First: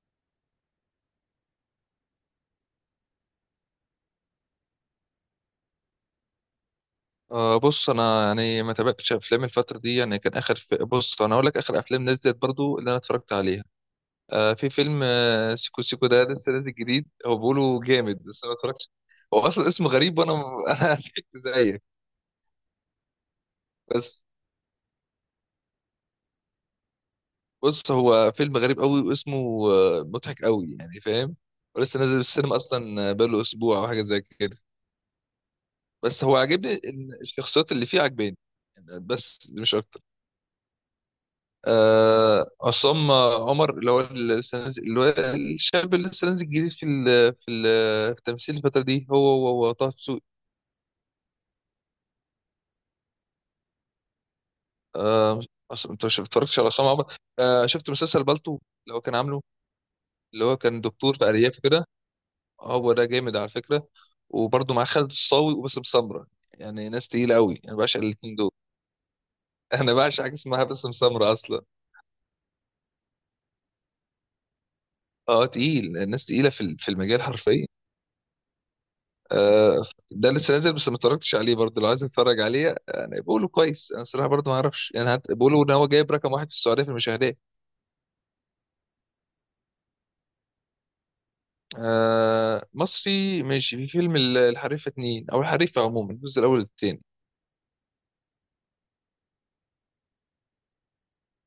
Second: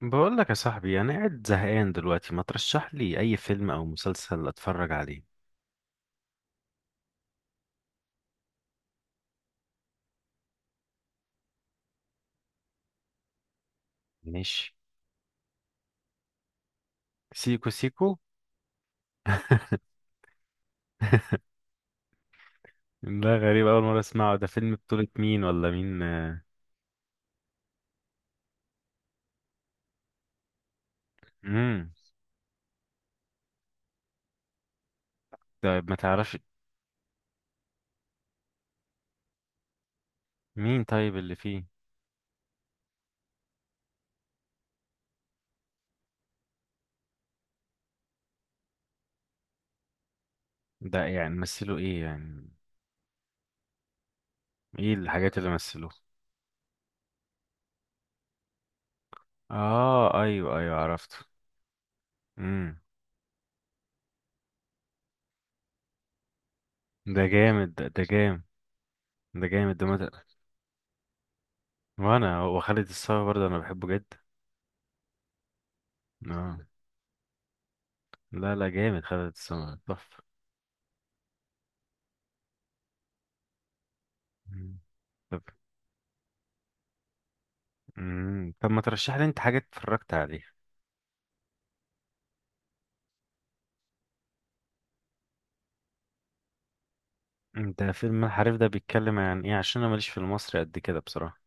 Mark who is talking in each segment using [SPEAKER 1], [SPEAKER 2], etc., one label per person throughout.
[SPEAKER 1] بقول لك يا صاحبي انا قاعد زهقان دلوقتي، ما ترشح لي اي فيلم او مسلسل اتفرج عليه؟
[SPEAKER 2] بص انا يعني ما تابعتش افلام الفتره دي. يعني كان اخر في بص انا اقول لك اخر افلام نزلت برضو اللي انا اتفرجت عليها. في
[SPEAKER 1] ماشي.
[SPEAKER 2] فيلم سيكو سيكو، ده لسه نازل جديد، هو
[SPEAKER 1] سيكو
[SPEAKER 2] بيقولوا
[SPEAKER 1] سيكو.
[SPEAKER 2] جامد بس انا ما اتفرجتش. هو اصلا اسمه غريب وانا انا ضحكت زيك.
[SPEAKER 1] ده غريب، اول مره
[SPEAKER 2] بس
[SPEAKER 1] اسمعه. ده فيلم بطولة مين ولا مين؟
[SPEAKER 2] بص، هو فيلم غريب قوي واسمه مضحك قوي، يعني فاهم؟
[SPEAKER 1] امم
[SPEAKER 2] ولسه نازل السينما اصلا، بقاله اسبوع او حاجه زي كده.
[SPEAKER 1] طيب ما
[SPEAKER 2] بس
[SPEAKER 1] تعرفش؟
[SPEAKER 2] هو عاجبني ان الشخصيات اللي فيه عاجباني، يعني بس مش اكتر.
[SPEAKER 1] مين طيب اللي فيه؟
[SPEAKER 2] عصام عمر، اللي هو اللي هو الشاب اللي لسه نازل جديد في ال في ال في التمثيل الفترة دي، هو طه دسوقي.
[SPEAKER 1] ده يعني مثله ايه يعني؟ ايه الحاجات
[SPEAKER 2] آه،
[SPEAKER 1] اللي مثلوه؟
[SPEAKER 2] انت مش اتفرجتش على عصام عمر؟ شفت مسلسل بالطو، اللي هو كان عامله،
[SPEAKER 1] اه،
[SPEAKER 2] اللي هو
[SPEAKER 1] ايوه ايوه،
[SPEAKER 2] كان
[SPEAKER 1] عرفته.
[SPEAKER 2] دكتور في أرياف كده؟
[SPEAKER 1] امم
[SPEAKER 2] هو ده جامد على فكرة، وبرضه مع خالد الصاوي وباسم سمرة. يعني ناس
[SPEAKER 1] ده
[SPEAKER 2] تقيلة قوي،
[SPEAKER 1] جامد،
[SPEAKER 2] انا
[SPEAKER 1] ده,
[SPEAKER 2] بعشق
[SPEAKER 1] ده
[SPEAKER 2] الاتنين
[SPEAKER 1] جامد.
[SPEAKER 2] دول.
[SPEAKER 1] ده جامد ده
[SPEAKER 2] انا بعشق حاجة اسمها باسم سمرة اصلا.
[SPEAKER 1] وانا وخالد الصاوي برضه انا بحبه جدا.
[SPEAKER 2] اه تقيل، الناس تقيلة
[SPEAKER 1] اه،
[SPEAKER 2] في المجال حرفيا.
[SPEAKER 1] لا لا، جامد. خالد
[SPEAKER 2] آه،
[SPEAKER 1] الصاوي تحفه.
[SPEAKER 2] ده لسه نازل بس ما اتفرجتش عليه برضه، لو عايز اتفرج عليه يعني بيقولوا كويس، انا الصراحه برضه ما
[SPEAKER 1] مم.
[SPEAKER 2] اعرفش، يعني
[SPEAKER 1] طب.
[SPEAKER 2] بيقولوا ان هو جايب رقم واحد في السعوديه في المشاهدات.
[SPEAKER 1] مم. طب ما ترشح لي انت حاجة اتفرجت عليها؟
[SPEAKER 2] مصري ماشي، في فيلم الحريفه اتنين، او الحريفه عموما، الجزء الاول والتاني.
[SPEAKER 1] انت فيلم الحريف ده بيتكلم عن ايه؟ عشان انا ماليش في المصري قد كده بصراحة.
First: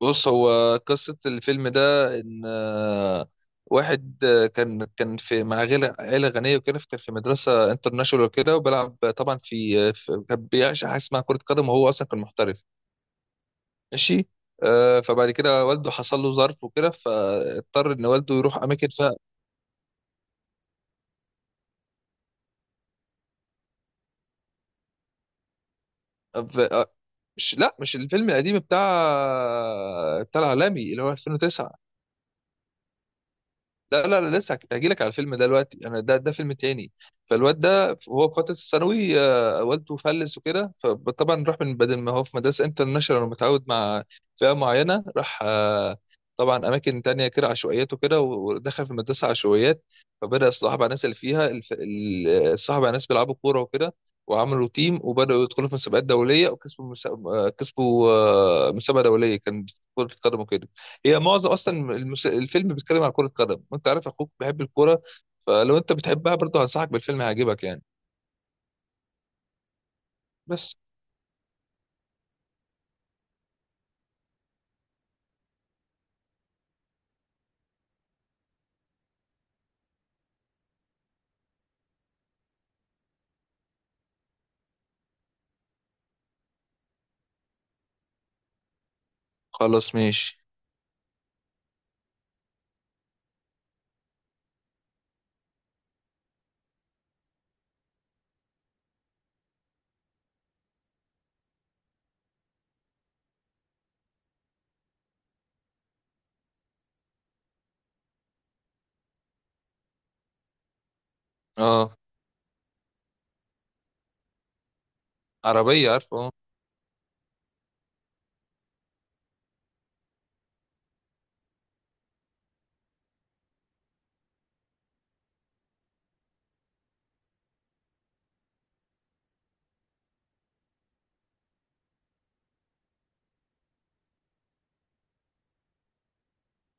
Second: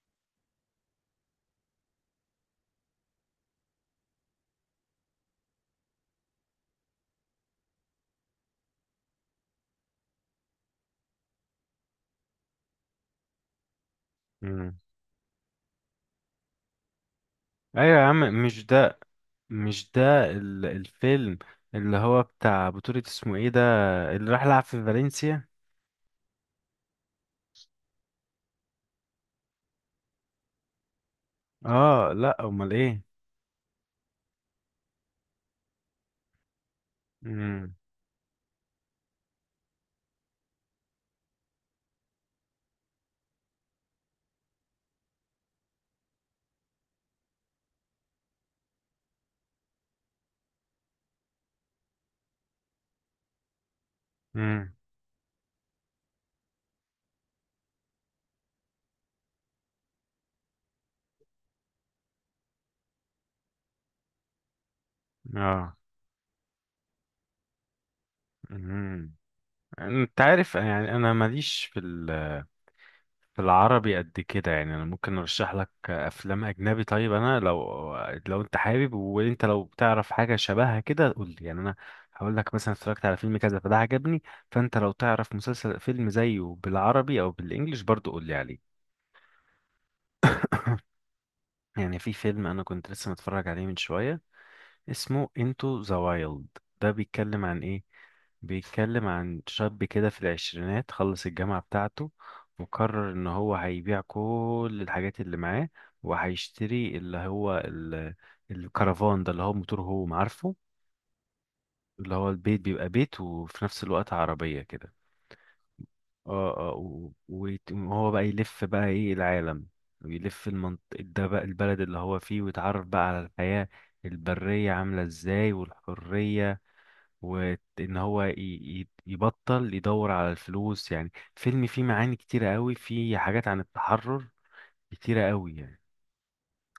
[SPEAKER 2] بص، هو قصه الفيلم ده ان واحد كان في مع عيله، عيله غنيه وكده، كان في مدرسه انترناشونال وكده، وبيلعب طبعا في, آه، في كان بيعشق حاجه اسمها كره قدم، وهو اصلا كان محترف ماشي.
[SPEAKER 1] مم.
[SPEAKER 2] فبعد كده والده حصل له ظرف وكده، فاضطر
[SPEAKER 1] ايوه يا
[SPEAKER 2] ان
[SPEAKER 1] عم،
[SPEAKER 2] والده يروح
[SPEAKER 1] مش
[SPEAKER 2] اماكن
[SPEAKER 1] ده.
[SPEAKER 2] فيها.
[SPEAKER 1] مش ده الفيلم اللي هو بتاع بطولة، اسمه ايه ده، اللي راح لعب في فالنسيا؟
[SPEAKER 2] ف- آه، مش، لا مش الفيلم القديم بتاع بتاع العالمي اللي هو 2009.
[SPEAKER 1] اه، لا، امال ايه؟
[SPEAKER 2] لا لا لا، لسه هجي لك على الفيلم ده دلوقتي، انا ده فيلم تاني. فالواد
[SPEAKER 1] مم.
[SPEAKER 2] ده هو في فتره الثانوي، والده فلس وكده، فطبعا راح، من بدل ما هو في مدرسه انترناشونال ومتعود مع فئه معينه، راح طبعا اماكن تانية كده عشوائيات وكده، ودخل في مدرسه عشوائيات. فبدا يصاحب على الناس اللي فيها، صاحب على ناس بيلعبوا كوره وكده، وعملوا
[SPEAKER 1] مم.
[SPEAKER 2] تيم وبداوا يدخلوا في مسابقات دوليه، وكسبوا كسبوا مسابقه دوليه كان في كره القدم وكده. هي معظم اصلا الفيلم بيتكلم على كرة قدم، وانت عارف اخوك بيحب الكورة،
[SPEAKER 1] اه.
[SPEAKER 2] فلو انت بتحبها برضه هنصحك بالفيلم، هيعجبك يعني.
[SPEAKER 1] مم. انت عارف،
[SPEAKER 2] بس
[SPEAKER 1] يعني انا ماليش في في العربي قد كده. يعني انا ممكن ارشح لك افلام اجنبي. طيب انا لو، لو انت حابب، وانت لو بتعرف حاجه شبهها كده قول لي. يعني انا هقول لك مثلا اتفرجت على فيلم كذا فده عجبني، فانت لو تعرف مسلسل فيلم زيه بالعربي او بالانجليش برضو قول لي عليه.
[SPEAKER 2] خلاص ماشي.
[SPEAKER 1] يعني في فيلم انا كنت لسه متفرج عليه من شويه، اسمه انتو ذا وايلد. ده بيتكلم عن ايه؟ بيتكلم عن شاب كده في العشرينات، خلص الجامعة بتاعته، وقرر ان هو هيبيع كل الحاجات اللي معاه، وهيشتري اللي هو الكرفان ده، اللي هو موتور، هو عارفه،
[SPEAKER 2] اه
[SPEAKER 1] اللي هو البيت بيبقى بيت وفي نفس الوقت عربية كده.
[SPEAKER 2] عربية، عارفه اه.
[SPEAKER 1] اه اه، وهو بقى يلف بقى ايه العالم، ويلف ده بقى البلد اللي هو فيه، ويتعرف بقى على الحياة البرية عاملة ازاي والحرية، وان هو يبطل يدور على الفلوس. يعني فيلم فيه معاني كتيرة قوي، فيه حاجات عن التحرر كتيرة قوي يعني،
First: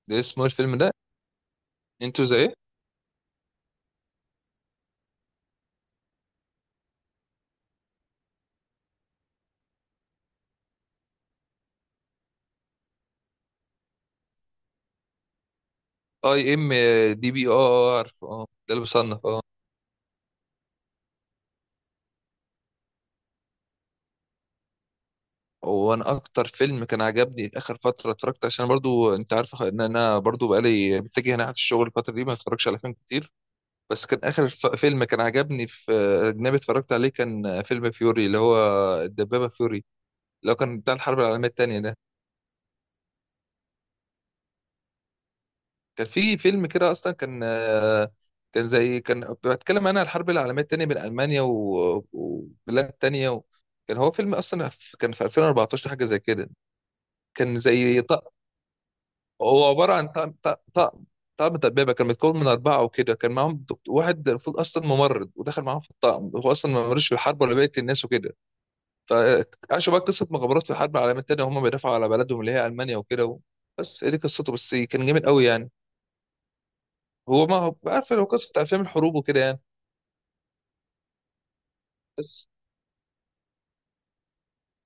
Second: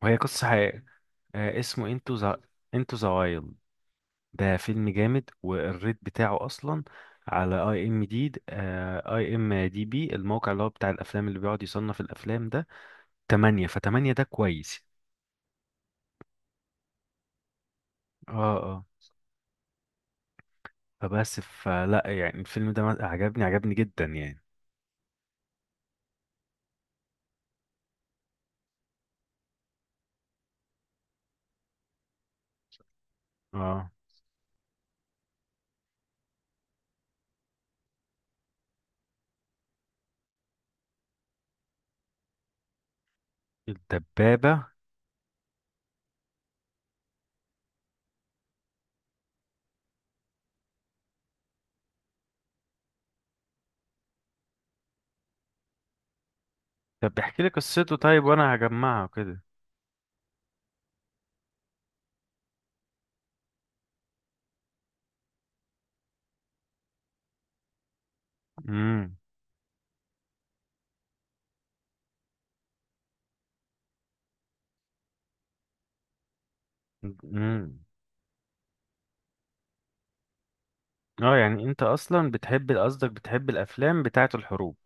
[SPEAKER 1] وهي
[SPEAKER 2] ده اسمه إيه
[SPEAKER 1] قصة
[SPEAKER 2] الفيلم
[SPEAKER 1] حقيقية.
[SPEAKER 2] ده؟
[SPEAKER 1] اسمه انتو
[SPEAKER 2] انتوا زي
[SPEAKER 1] ذا.
[SPEAKER 2] ايه؟
[SPEAKER 1] انتو ذا وايلد. ده فيلم جامد. والريت بتاعه اصلا على اي ام دي، اي ام دي بي، الموقع اللي هو بتاع الافلام اللي بيقعد يصنف الافلام ده، 8. ف8 ده كويس.
[SPEAKER 2] اي ام دي بي؟ اه عارفه،
[SPEAKER 1] اه
[SPEAKER 2] اه ده اللي
[SPEAKER 1] اه.
[SPEAKER 2] بصنف اه.
[SPEAKER 1] فبس، فلا، يعني الفيلم ده عجبني، عجبني جدا يعني.
[SPEAKER 2] وانا اكتر فيلم كان عجبني اخر فتره اتفرجت، عشان برضو انت عارف ان انا برضو بقالي متجه ناحيه الشغل الفتره دي، ما بتفرجش على فيلم كتير.
[SPEAKER 1] اه.
[SPEAKER 2] بس كان اخر فيلم كان عجبني في اجنبي اتفرجت عليه، كان فيلم فيوري، اللي هو الدبابه فيوري، لو كان بتاع الحرب العالمية التانية ده.
[SPEAKER 1] الدبابة.
[SPEAKER 2] كان في فيلم كده أصلا، كان آه، كان زي كان بتكلم أنا عن الحرب العالمية التانية بين ألمانيا وبلاد تانية و... كان هو فيلم أصلا كان في 2014، حاجة زي كده.
[SPEAKER 1] طب احكي لي
[SPEAKER 2] كان
[SPEAKER 1] قصته
[SPEAKER 2] زي
[SPEAKER 1] طيب وانا هجمعها كده.
[SPEAKER 2] هو عبارة عن طقم طقم دبابة، كان متكون من أربعة وكده، كان معاهم واحد المفروض أصلا ممرض، ودخل معاهم في الطقم، هو أصلا ما ملوش في الحرب ولا بقية الناس وكده.
[SPEAKER 1] امم
[SPEAKER 2] فعاشوا بقى قصة مغامرات في الحرب العالمية التانية، وهم بيدافعوا على بلدهم اللي هي ألمانيا وكده و... بس هي دي قصته، بس كان جامد قوي يعني. هو ما هو
[SPEAKER 1] امم
[SPEAKER 2] عارف لو قصة أفلام الحروب وكده يعني.
[SPEAKER 1] اه. يعني انت اصلا
[SPEAKER 2] بس
[SPEAKER 1] بتحب، قصدك بتحب الافلام بتاعه الحروب؟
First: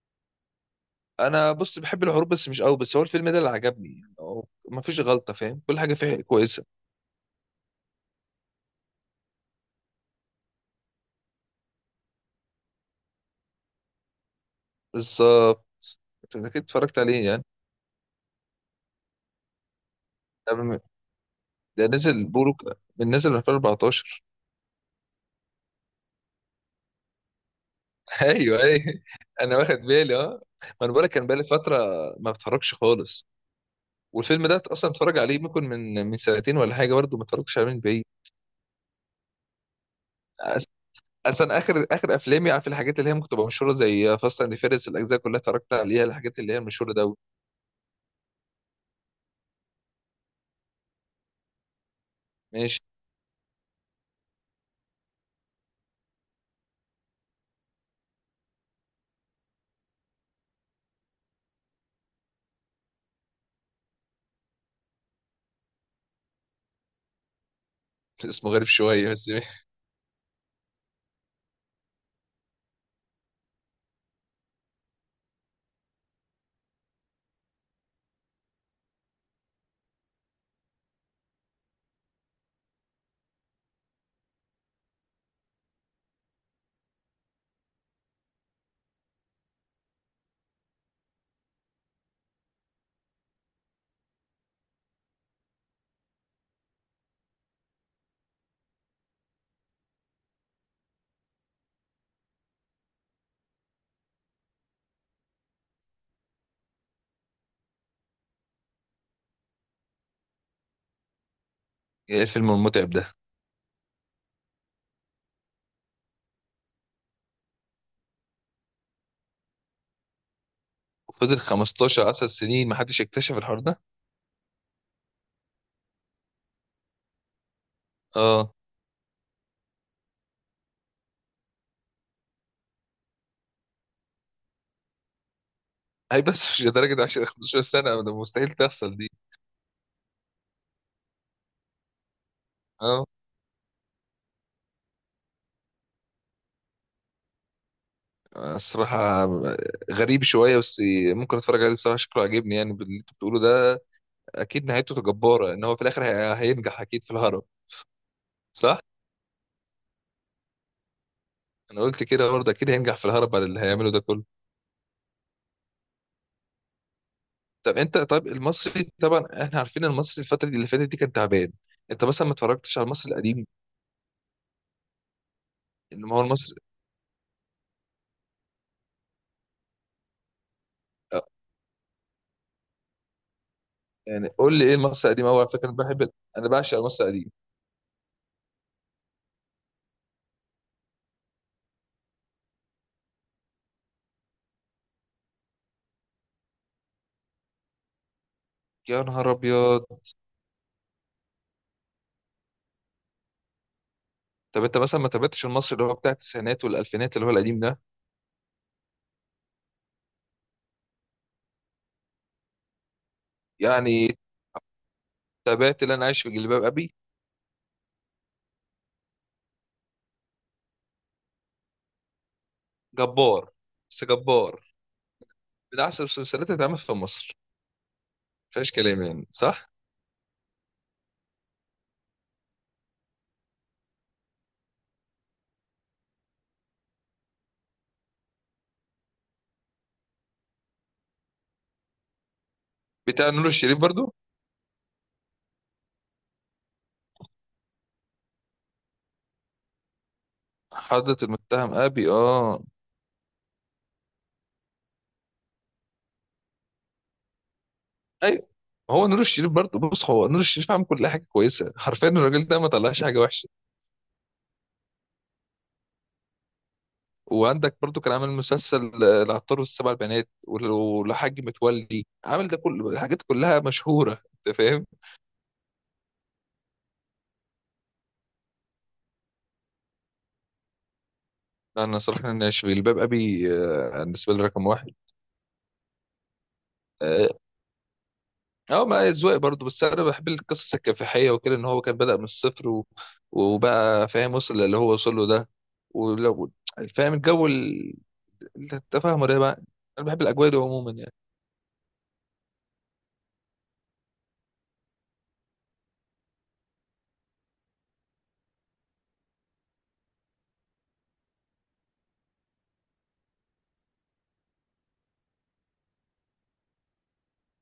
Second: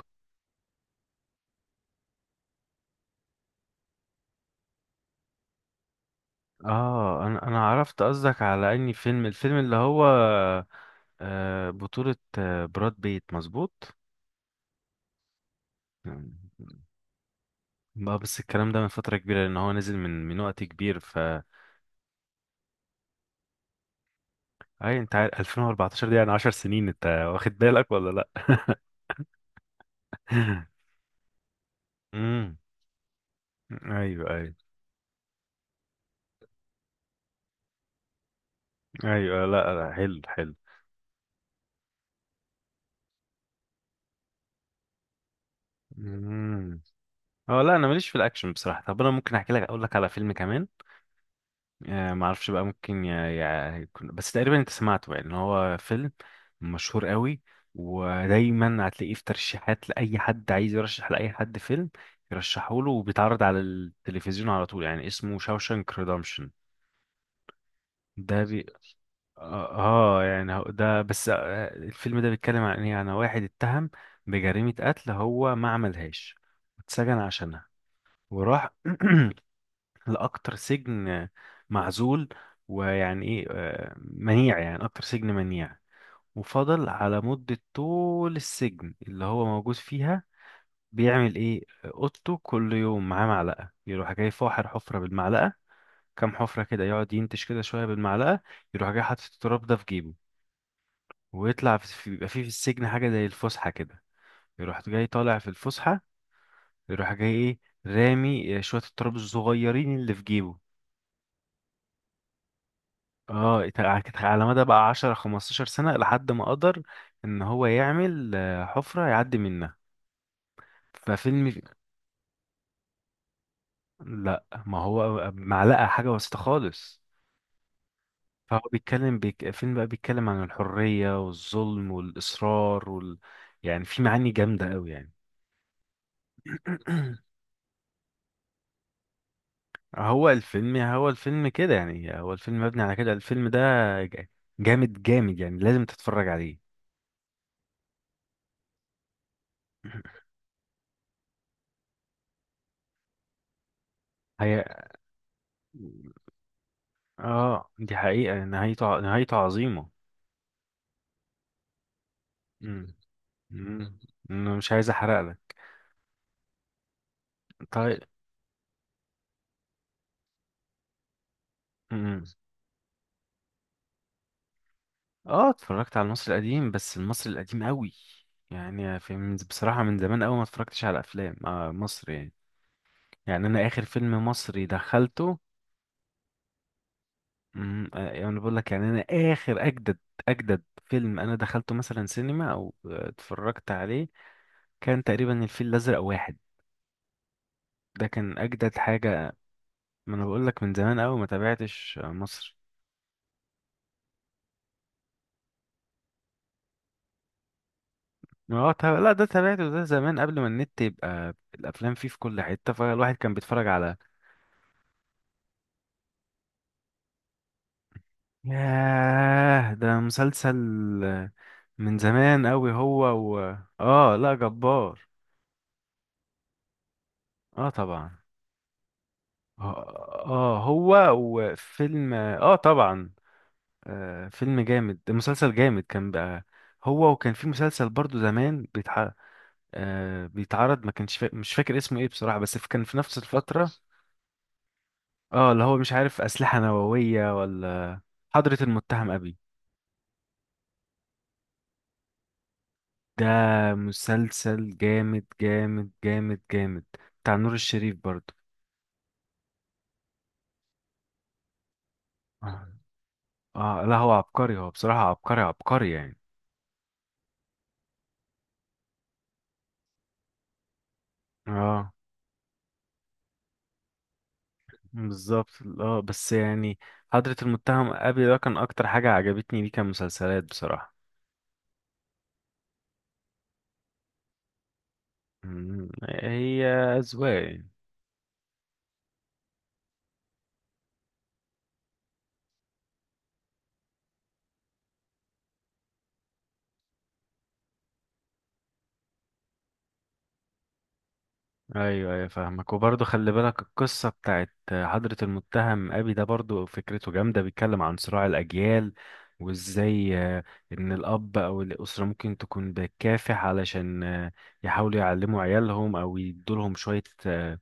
[SPEAKER 2] أنا بص، بحب الحروب بس مش قوي، بس هو الفيلم ده اللي عجبني يعني، هو ما فيش غلطة فاهم، كل حاجة فيه كويسة.
[SPEAKER 1] اه، انا عرفت قصدك، على اني فيلم الفيلم اللي هو بطولة براد بيت، مظبوط.
[SPEAKER 2] بالظبط. أنت أكيد اتفرجت عليه يعني.
[SPEAKER 1] ما بس الكلام ده من فترة كبيرة، لان هو نزل من
[SPEAKER 2] قبل
[SPEAKER 1] وقت
[SPEAKER 2] ما-
[SPEAKER 1] كبير، ف،
[SPEAKER 2] ده نزل بيقولوا من نزل 2014.
[SPEAKER 1] اي انت عارف 2014 دي يعني 10 سنين، انت واخد بالك ولا لا؟
[SPEAKER 2] أيوه أيوه، أنا واخد بالي، أه ما أنا بقولك كان بقالي فترة ما
[SPEAKER 1] امم
[SPEAKER 2] بتفرجش خالص.
[SPEAKER 1] ايوه
[SPEAKER 2] والفيلم
[SPEAKER 1] ايوه.
[SPEAKER 2] ده أصلا اتفرج عليه ممكن من سنتين ولا حاجة، برضه ما اتفرجتش عليه من بعيد.
[SPEAKER 1] ايوه. لا لا، حلو حلو.
[SPEAKER 2] اصلا اخر افلامي، عارف الحاجات اللي هي ممكن تبقى مشهوره زي فاست اند فيرس، الاجزاء كلها اتفرجت عليها، الحاجات اللي هي
[SPEAKER 1] مم.
[SPEAKER 2] المشهوره ده.
[SPEAKER 1] هو لا، انا ماليش في الاكشن بصراحه. طب انا ممكن احكي لك، اقول لك على فيلم كمان. آه، ما اعرفش بقى،
[SPEAKER 2] ماشي.
[SPEAKER 1] ممكن يكون، بس تقريبا انت سمعته، يعني إن هو فيلم مشهور قوي، ودايما هتلاقيه في ترشيحات لاي حد عايز يرشح لاي حد فيلم يرشحه له، وبيتعرض على التلفزيون على طول. يعني اسمه شاوشانك ريدمشن. ده
[SPEAKER 2] اسمه
[SPEAKER 1] بي.
[SPEAKER 2] غريب شويه بس، ماشي.
[SPEAKER 1] اه. يعني هو ده بس. الفيلم ده بيتكلم عن ايه؟ عن واحد اتهم بجريمة قتل هو ما عملهاش، واتسجن عشانها، وراح لأكتر سجن معزول، ويعني إيه منيع، يعني أكتر سجن منيع. وفضل على مدة طول السجن اللي هو موجود فيها بيعمل إيه؟ أوضته كل يوم معاه معلقة، يروح جاي فاحر حفرة بالمعلقة، كام حفرة كده يقعد ينتش كده شوية بالمعلقة، يروح جاي حاطط التراب ده في جيبه، ويطلع في بيبقى فيه في السجن حاجة زي الفسحة كده، يروح جاي طالع في الفسحة، يروح جاي إيه، رامي شوية التراب الصغيرين اللي في جيبه.
[SPEAKER 2] ايه الفيلم المتعب ده؟
[SPEAKER 1] اه، كانت على مدى بقى 10-15 سنة، لحد ما قدر ان هو يعمل حفرة يعدي منها.
[SPEAKER 2] فضل
[SPEAKER 1] ففيلم.
[SPEAKER 2] 15 10 سنين ما حدش اكتشف الحوار ده؟
[SPEAKER 1] لا، ما هو معلقة حاجة بسيطة خالص.
[SPEAKER 2] اه.
[SPEAKER 1] فهو فيلم بقى بيتكلم عن الحرية والظلم والإصرار يعني في معاني جامدة قوي يعني.
[SPEAKER 2] اي بس مش لدرجه 10 15 سنه، ده مستحيل تحصل دي.
[SPEAKER 1] هو الفيلم، هو الفيلم كده يعني، هو الفيلم مبني على
[SPEAKER 2] اه
[SPEAKER 1] كده، الفيلم ده ج- جامد جامد، يعني لازم تتفرج عليه.
[SPEAKER 2] الصراحه، غريب شويه بس. ممكن اتفرج عليه الصراحه، شكله عاجبني يعني باللي انت بتقوله ده.
[SPEAKER 1] هي.
[SPEAKER 2] اكيد نهايته جباره، ان هو في الاخر هينجح اكيد في الهرب.
[SPEAKER 1] اه، دي حقيقة
[SPEAKER 2] صح.
[SPEAKER 1] نهايته، نهايته عظيمة.
[SPEAKER 2] انا قلت كده برضه، اكيد
[SPEAKER 1] مم.
[SPEAKER 2] هينجح في الهرب على اللي هيعمله
[SPEAKER 1] مم.
[SPEAKER 2] ده كله.
[SPEAKER 1] انا مش عايز احرق لك.
[SPEAKER 2] طب انت،
[SPEAKER 1] طيب.
[SPEAKER 2] طب المصري طبعا احنا عارفين المصري الفترة دي اللي فاتت دي كان تعبان. انت
[SPEAKER 1] مم.
[SPEAKER 2] مثلا ما اتفرجتش على المصري القديم؟
[SPEAKER 1] اه، اتفرجت على
[SPEAKER 2] ان هو
[SPEAKER 1] المصري
[SPEAKER 2] المصري
[SPEAKER 1] القديم، بس المصري القديم قوي يعني، في من بصراحة من زمان قوي ما اتفرجتش على
[SPEAKER 2] اه،
[SPEAKER 1] افلام آه مصر يعني. يعني انا اخر فيلم
[SPEAKER 2] يعني قول
[SPEAKER 1] مصري
[SPEAKER 2] لي ايه المصري القديم،
[SPEAKER 1] دخلته.
[SPEAKER 2] هو على فكرة انا بحب، انا بعشق المصري القديم.
[SPEAKER 1] مم. آه يعني أنا بقول لك، يعني انا اخر اجدد، اجدد فيلم انا دخلته مثلا سينما او اتفرجت عليه، كان تقريبا الفيل الازرق واحد. ده كان اجدد
[SPEAKER 2] يا نهار
[SPEAKER 1] حاجة.
[SPEAKER 2] ابيض.
[SPEAKER 1] ما انا بقول لك من زمان قوي ما تابعتش مصر.
[SPEAKER 2] طب انت مثلا ما تابعتش المصري اللي هو بتاع التسعينات والالفينات، اللي هو القديم ده؟
[SPEAKER 1] اه، لا ده تابعته، ده زمان قبل ما النت يبقى الافلام فيه في كل حته، فالواحد كان بيتفرج على،
[SPEAKER 2] يعني تابعت اللي انا عايش في جلباب ابي؟
[SPEAKER 1] ياه ده مسلسل من زمان قوي.
[SPEAKER 2] جبار. بس
[SPEAKER 1] اه، لا،
[SPEAKER 2] جبار
[SPEAKER 1] جبار.
[SPEAKER 2] من احسن المسلسلات اللي اتعملت في مصر،
[SPEAKER 1] اه طبعا.
[SPEAKER 2] مفيهاش كلام، يعني صح.
[SPEAKER 1] اه، هو وفيلم، اه طبعا، آه فيلم جامد، مسلسل جامد كان بقى. هو، وكان في مسلسل برضو زمان آه بيتعرض، ما كانش مش فاكر اسمه ايه بصراحة، بس كان في نفس
[SPEAKER 2] بتاع نور
[SPEAKER 1] الفترة.
[SPEAKER 2] الشريف برضو؟
[SPEAKER 1] اه اللي هو مش عارف، أسلحة نووية ولا، حضرة المتهم أبي.
[SPEAKER 2] حضرة المتهم ابي، اه.
[SPEAKER 1] ده مسلسل جامد جامد جامد جامد، بتاع نور الشريف برضو.
[SPEAKER 2] ايوه. هو نور الشريف برضه، بص هو نور الشريف عامل كل حاجه كويسه حرفيا، الراجل ده ما
[SPEAKER 1] اه.
[SPEAKER 2] طلعش حاجه وحشه.
[SPEAKER 1] لا هو عبقري، هو بصراحة عبقري عبقري يعني.
[SPEAKER 2] وعندك برضه كان عامل مسلسل العطار والسبع بنات والحاج
[SPEAKER 1] اه
[SPEAKER 2] متولي، عامل ده كل الحاجات كلها مشهوره، انت فاهم.
[SPEAKER 1] بالظبط. اه بس يعني حضرة المتهم أبي ده كان أكتر حاجة عجبتني ليه كمسلسلات بصراحة.
[SPEAKER 2] انا صراحه، انا في الباب ابي بالنسبه لي رقم واحد.
[SPEAKER 1] مم، هي
[SPEAKER 2] اه
[SPEAKER 1] أذواق يعني.
[SPEAKER 2] ما اذواق برضه، بس انا بحب القصص الكفاحيه وكده، ان هو كان بدأ من الصفر وبقى فاهم، وصل اللي هو وصل له ده، ولو فاهم الجو التفاهم ده بقى، انا بحب الاجواء دي عموما يعني.
[SPEAKER 1] ايوه ايوه فاهمك. وبرضه خلي بالك، القصه بتاعت حضرة المتهم ابي ده برضه فكرته جامده، بيتكلم عن صراع الاجيال، وازاي ان الاب او الاسره ممكن تكون بتكافح علشان يحاولوا يعلموا عيالهم او يدولهم شويه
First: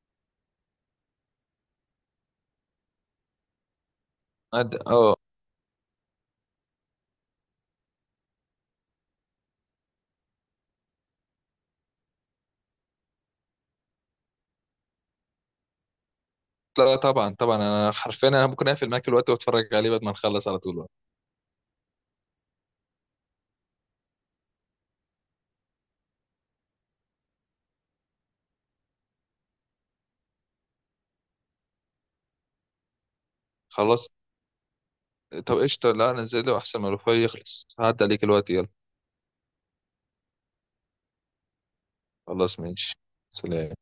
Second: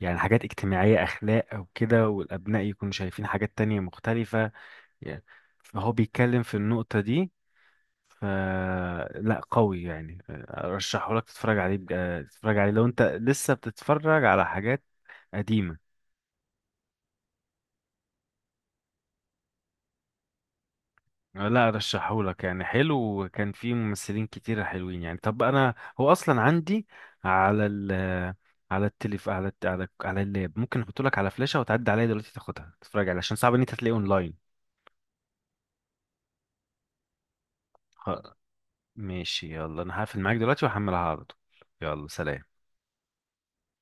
[SPEAKER 1] يعني حاجات اجتماعيه، اخلاق او كده، والابناء يكونوا شايفين حاجات تانية مختلفه
[SPEAKER 2] اه
[SPEAKER 1] يعني، فهو بيتكلم في النقطه دي. ف، لا قوي يعني، ارشحه لك تتفرج عليه تتفرج عليه لو انت لسه بتتفرج على حاجات قديمة.
[SPEAKER 2] لا طبعا طبعا، انا حرفيا انا ممكن اقفل معاك الوقت واتفرج عليه بعد ما نخلص على طول بقى.
[SPEAKER 1] لا ارشحه لك يعني، حلو وكان فيه ممثلين كتير حلوين يعني. طب انا هو اصلا عندي على ال، على التليف، على على على اللاب، ممكن احطه لك على فلاشة وتعدي عليا دلوقتي تاخدها تتفرج عليها، عشان صعب ان انت تلاقيه
[SPEAKER 2] خلاص.
[SPEAKER 1] اونلاين.
[SPEAKER 2] طب قشطه، لا نزله احسن ما الوفاء يخلص، هعدي عليك
[SPEAKER 1] خ-
[SPEAKER 2] الوقت، يلا.
[SPEAKER 1] ماشي، يلا، انا هقفل معاك دلوقتي وهحملها على طول. يلا سلام.
[SPEAKER 2] خلاص ماشي. سلام.